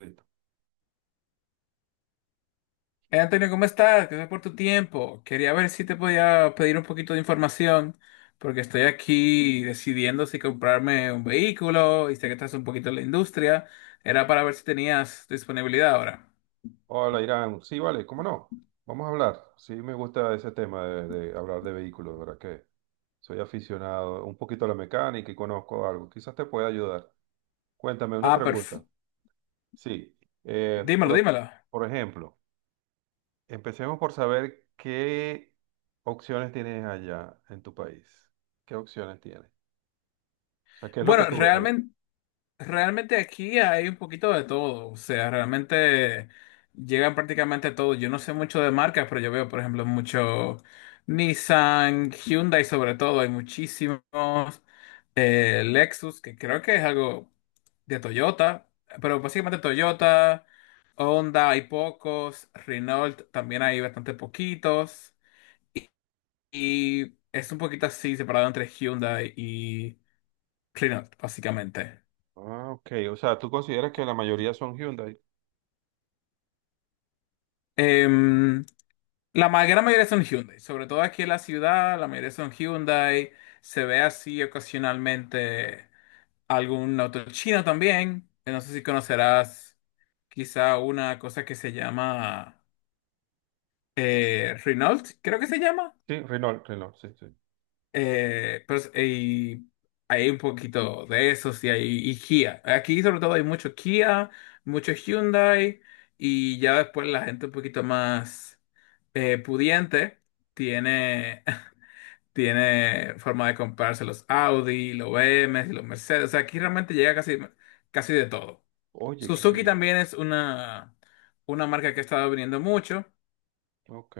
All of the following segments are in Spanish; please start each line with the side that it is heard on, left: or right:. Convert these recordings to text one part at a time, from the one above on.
right: Listo.
left: Antonio, ¿cómo estás? Gracias por tu tiempo. Quería ver si te podía pedir un poquito de información, porque estoy aquí decidiendo si comprarme un vehículo y sé que estás un poquito en la industria. Era para ver si tenías disponibilidad ahora.
right: Hola, Irán. Sí, vale, cómo no. Vamos a hablar. Sí, me gusta ese tema de hablar de vehículos, de verdad que soy aficionado un poquito a la mecánica y conozco algo. Quizás te pueda ayudar. Cuéntame una
left: Ah,
right: pregunta.
left: perfecto.
right: Sí, eh,
left: Dímelo,
right: por,
left: dímelo.
right: por ejemplo, empecemos por saber qué opciones tienes allá en tu país. ¿Qué opciones tienes? O sea, ¿qué es lo que
left: Bueno,
right: tú ves allá?
left: realmente realmente aquí hay un poquito de todo, o sea, realmente llegan prácticamente todo. Yo no sé mucho de marcas, pero yo veo, por ejemplo, mucho Nissan, Hyundai sobre todo, hay muchísimos, Lexus, que creo que es algo de Toyota, pero básicamente Toyota, Honda hay pocos, Renault también hay bastante poquitos, y es un poquito así separado entre Hyundai y Renault, básicamente.
right: Ah, ok. O sea, ¿tú consideras que la mayoría son Hyundai?
left: Em, gran mayoría son Hyundai, sobre todo aquí en la ciudad, la mayoría son Hyundai. Se ve así ocasionalmente algún auto chino también. No sé si conocerás quizá una cosa que se llama Renault, creo que se llama.
right: Sí, Renault, Renault, sí, sí.
left: Y hay un poquito de eso, sí, hay, y Kia. Aquí sobre todo hay mucho Kia, mucho Hyundai y ya después la gente un poquito más pudiente tiene tiene forma de comprarse los Audi, los BMW, los Mercedes. O sea, aquí realmente llega casi, casi de todo.
right: Oye, qué
left: Suzuki
right: bien.
left: también es una marca que ha estado viniendo mucho.
right: Ok.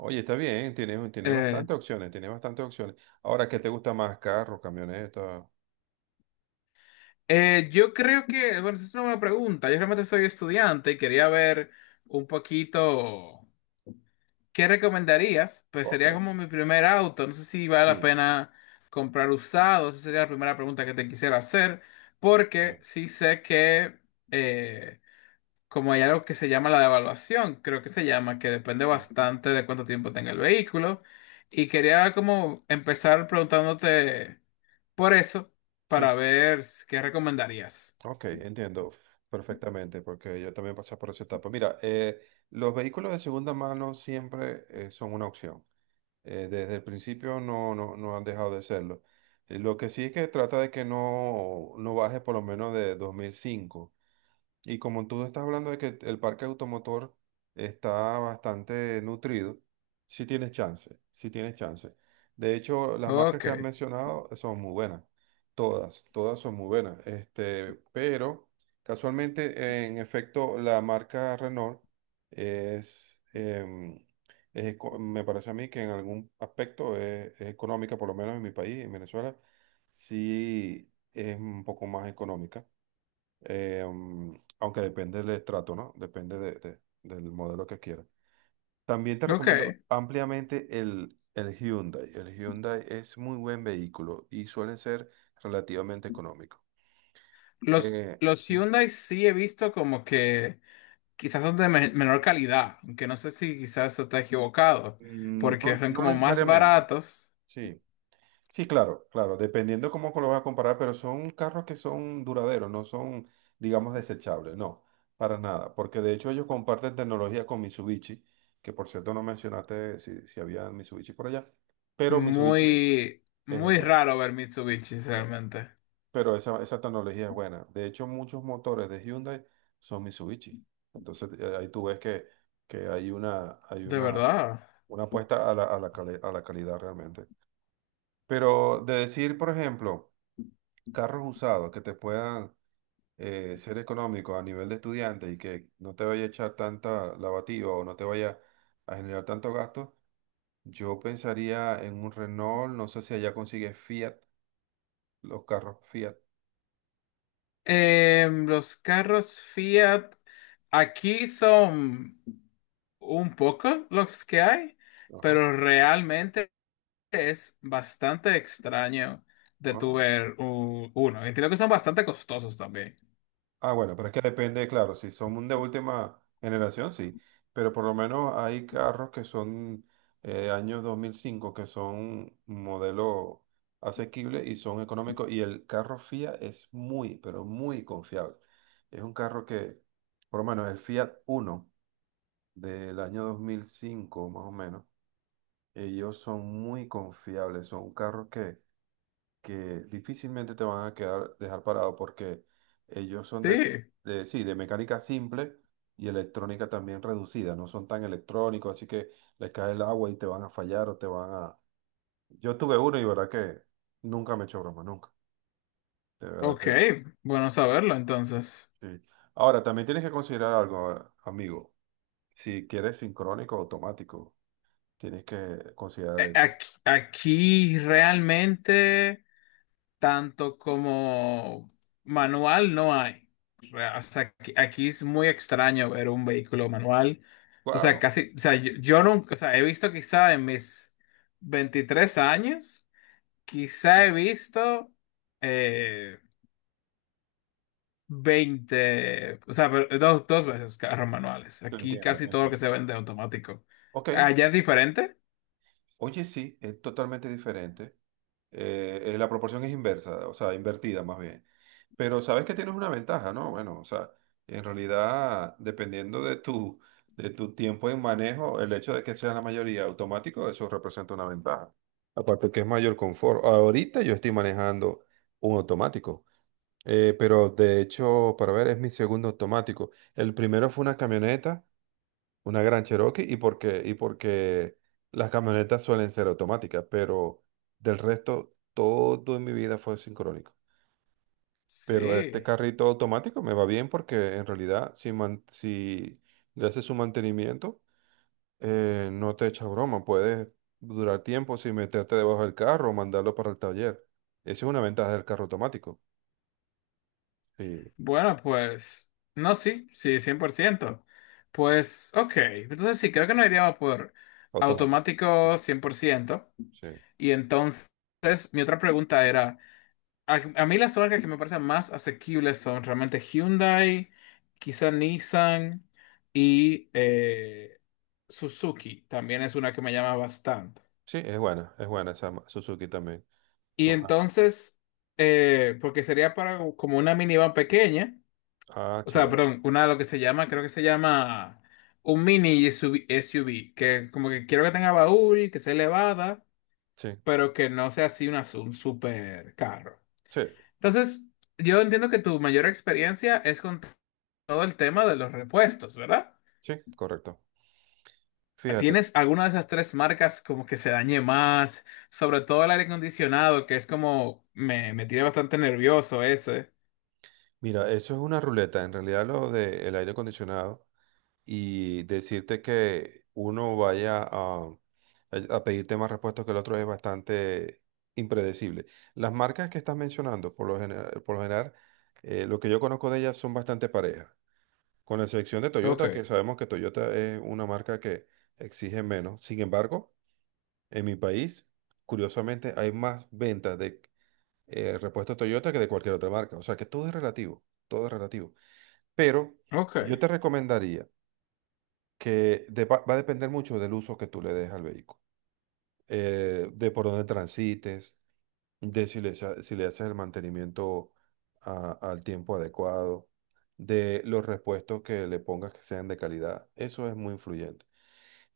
right: Oye, está bien, tiene
left: Eh,
right: bastantes opciones, tiene bastantes opciones. Ahora, ¿qué te gusta más? Carro, camioneta.
left: yo creo que, bueno, esa es una buena pregunta. Yo realmente soy estudiante y quería ver un poquito qué recomendarías. Pues
right: Ok,
left: sería como mi primer auto. No sé si vale la
right: sí.
left: pena comprar usado. Esa sería la primera pregunta que te quisiera hacer. Porque
right: Ok,
left: sí sé que... eh, como hay algo que se llama la devaluación, creo que se llama, que depende
right: sí,
left: bastante de cuánto tiempo tenga el vehículo. Y quería como empezar preguntándote por eso, para
right: sí,
left: ver qué recomendarías.
right: ok, entiendo perfectamente, porque yo también pasé por esa etapa. Mira, los vehículos de segunda mano siempre son una opción. Desde el principio no, no, no han dejado de serlo. Lo que sí es que trata de que no baje por lo menos de 2005. Y como tú estás hablando de que el parque automotor está bastante nutrido, sí tienes chance, sí tienes chance. De hecho, las marcas
left: Ok,
right: que has mencionado son muy buenas, todas, todas son muy buenas. Este, pero casualmente, en efecto, la marca Renault es, em, es eco- me parece a mí que en algún aspecto es económica, por lo menos en mi país, en Venezuela, sí es un poco más económica, eh, mm, aunque depende del estrato, ¿no? Depende del modelo que quieras. También te
left: ok.
right: recomiendo ampliamente el Hyundai. El Hyundai es muy buen vehículo y suele ser relativamente económico.
left: Los, los
right: Sí.
left: Hyundai sí he visto como que quizás son de menor calidad, aunque no sé si quizás eso está equivocado,
right: Mm,
left: porque
right: no,
left: son
right: no
left: como más
right: necesariamente,
left: baratos,
right: sí. Sí, claro, claro, dependiendo cómo lo vas a comparar, pero son carros que son duraderos, no son, digamos, desechables, no, para nada, porque de hecho ellos comparten tecnología con Mitsubishi, que por cierto no mencionaste si había Mitsubishi por allá, pero Mitsubishi
left: muy,
right: es
left: muy
right: buena, o
left: raro ver Mitsubishi
right: sea,
left: realmente,
right: pero esa tecnología es buena. De hecho, muchos motores de Hyundai son Mitsubishi, entonces ahí tú ves que, que hay una, hay
left: de
right: una,
left: verdad.
right: una apuesta a la calidad realmente. Pero de decir, por ejemplo, carros usados que te puedan ser económicos a nivel de estudiante y que no te vaya a echar tanta lavativa o no te vaya a generar tanto gasto, yo pensaría en un Renault, no sé si allá consigues Fiat, los carros Fiat.
left: Los carros Fiat aquí son un poco los que hay,
right: Ajá.
left: pero realmente es bastante extraño de tu
right: Ah,
left: ver uno. Entiendo que son bastante costosos también.
right: Bueno, pero es que depende, claro, si son de última generación, sí, pero por lo menos hay carros que son año 2005, que son un modelo asequible y son económicos, y el carro Fiat es muy, pero muy confiable. Es un carro que, por lo menos el Fiat Uno del año 2005, más o menos, ellos son muy confiables, son carros que difícilmente te van a quedar, dejar parado, porque ellos son de,
left: Sí,
right: de, sí, de mecánica simple y electrónica también reducida, no son tan electrónicos, así que les cae el agua y te van a fallar o te van a... Yo tuve uno y verdad que nunca me echó broma, nunca, de verdad
left: ok,
right: que
left: bueno saberlo entonces.
right: sí. Ahora, también tienes que considerar algo, amigo, si quieres sincrónico o automático, tienes que considerar
left: Eh,
right: eso.
left: Aquí, aquí realmente... tanto como manual no hay. O sea, aquí, aquí es muy extraño ver un vehículo manual. O sea,
right: Wow,
left: casi, o sea, yo nunca, o sea, he visto quizá en mis 23 años, quizá he visto, eh, 20, o sea, pero dos, dos veces carros manuales.
right: te
left: Aquí
right: entiendo, te
left: casi todo lo que
right: entiendo.
left: se vende es automático.
right: Ok,
left: ¿Allá es diferente?
right: oye, sí, es totalmente diferente. La proporción es inversa, o sea, invertida más bien. Pero sabes que tienes una ventaja, ¿no? Bueno, o sea, en realidad, dependiendo de tu tiempo en manejo, el hecho de que sea la mayoría automático, eso representa una ventaja. Aparte que es mayor confort. Ahorita yo estoy manejando un automático, pero de hecho, para ver, es mi segundo automático. El primero fue una camioneta. Una gran Cherokee y porque las camionetas suelen ser automáticas, pero del resto todo en mi vida fue sincrónico. Pero este
left: Sí.
right: carrito automático me va bien porque en realidad si le haces su mantenimiento, no te echa broma, puedes durar tiempo sin meterte debajo del carro o mandarlo para el taller. Esa es una ventaja del carro automático. Sí,
left: Bueno, pues, no, sí, sí, 100%. Pues, ok, entonces sí, creo que nos iríamos por
right: automático. Sí,
left: automático 100%.
right: sí,
left: Y entonces, mi otra pregunta era, a mí las marcas que me parecen más asequibles son realmente Hyundai, quizá Nissan y Suzuki, también es una que me llama bastante.
right: sí, es buena esa Suzuki también.
left: Y
right: Son, ah,
left: entonces, porque sería para como una minivan pequeña, o sea,
right: Chévere.
left: perdón, una de lo que se llama, creo que se llama un mini SUV, SUV, que como que quiero que tenga baúl, que sea elevada,
right: Sí,
left: pero que no sea así una, un super carro.
right: sí.
left: Entonces, yo entiendo que tu mayor experiencia es con todo el tema de los repuestos, ¿verdad?
right: Sí, correcto. Fíjate,
left: ¿Tienes alguna de esas tres marcas como que se dañe más? Sobre todo el aire acondicionado, que es como me tiene bastante nervioso ese.
right: mira, eso es una ruleta, en realidad lo del aire acondicionado y decirte que uno vaya a, pedirte más repuestos que el otro es bastante impredecible. Las marcas que estás mencionando, por lo general, lo que yo conozco de ellas son bastante parejas, con la excepción de Toyota, que
left: Ok,
right: sabemos que Toyota es una marca que exige menos. Sin embargo, en mi país, curiosamente, hay más ventas de repuesto Toyota que de cualquier otra marca. O sea que todo es relativo, todo es relativo. Pero
left: ok.
right: yo te recomendaría que va a depender mucho del uso que tú le des al vehículo, de por dónde transites, de si le haces el mantenimiento al tiempo adecuado, de los repuestos que le pongas que sean de calidad. Eso es muy influyente.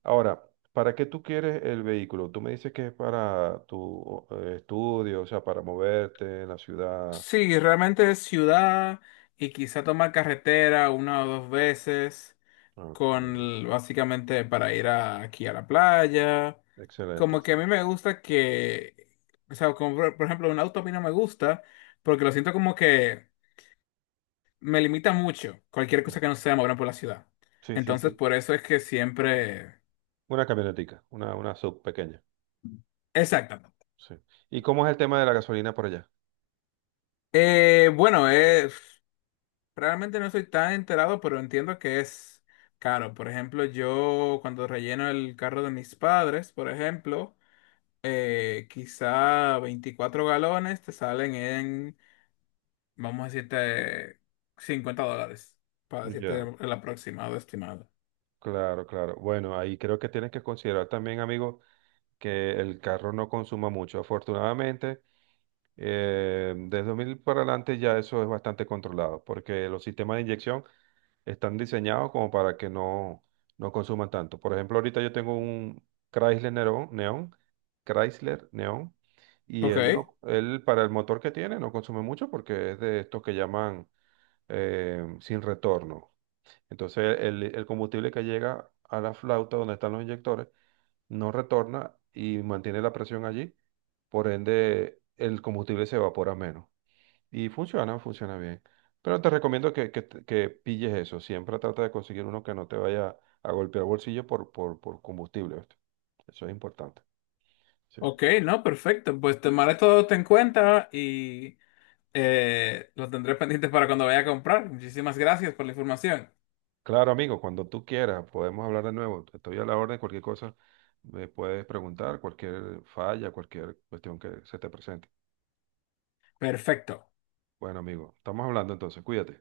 right: Ahora, ¿para qué tú quieres el vehículo? Tú me dices que es para tu estudio, o sea, para moverte en la ciudad.
left: Sí, realmente es ciudad y quizá tomar carretera una o dos veces.
right: Ok.
left: Básicamente para ir aquí a la playa.
right: Excelente,
left: Como que
right: sí.
left: a mí me gusta que, o sea, como por ejemplo, un auto a mí no me gusta porque lo siento como que me limita mucho cualquier cosa que no sea moverme por la ciudad.
right: Sí, sí, sí.
left: Entonces,
right: Sí.
left: por eso es que siempre...
right: Una camionetica, una sub pequeña.
left: Exactamente.
right: Sí. ¿Y cómo es el tema de la gasolina por allá?
left: Bueno, realmente no soy tan enterado, pero entiendo que es caro. Por ejemplo, yo cuando relleno el carro de mis padres, por ejemplo, quizá 24 galones te salen en, vamos a decirte, $50, para decirte
right: Ya.
left: el aproximado estimado.
right: Claro, claro. Bueno, ahí creo que tienes que considerar también, amigo, que el carro no consuma mucho. Afortunadamente, desde 2000 para adelante ya eso es bastante controlado, porque los sistemas de inyección están diseñados como para que no consuman tanto. Por ejemplo, ahorita yo tengo un Chrysler Neon, Neon, Chrysler Neon, y
left: Ok,
right: él no, él para el motor que tiene no consume mucho porque es de estos que llaman sin retorno. Entonces el combustible que llega a la flauta donde están los inyectores no retorna y mantiene la presión allí, por ende el combustible se evapora menos. Y funciona, funciona bien. Pero te recomiendo que, que pilles eso. Siempre trata de conseguir uno que no te vaya a golpear bolsillo por combustible. ¿Oíste? Eso es importante. Sí.
left: ok, no, perfecto. Pues tomaré todo esto en cuenta y lo tendré pendiente para cuando vaya a comprar. Muchísimas gracias por la información.
right: Claro, amigo, cuando tú quieras, podemos hablar de nuevo. Estoy a la orden, cualquier cosa me puedes preguntar, cualquier falla, cualquier cuestión que se te presente.
left: Perfecto.
right: Bueno, amigo, estamos hablando entonces, cuídate.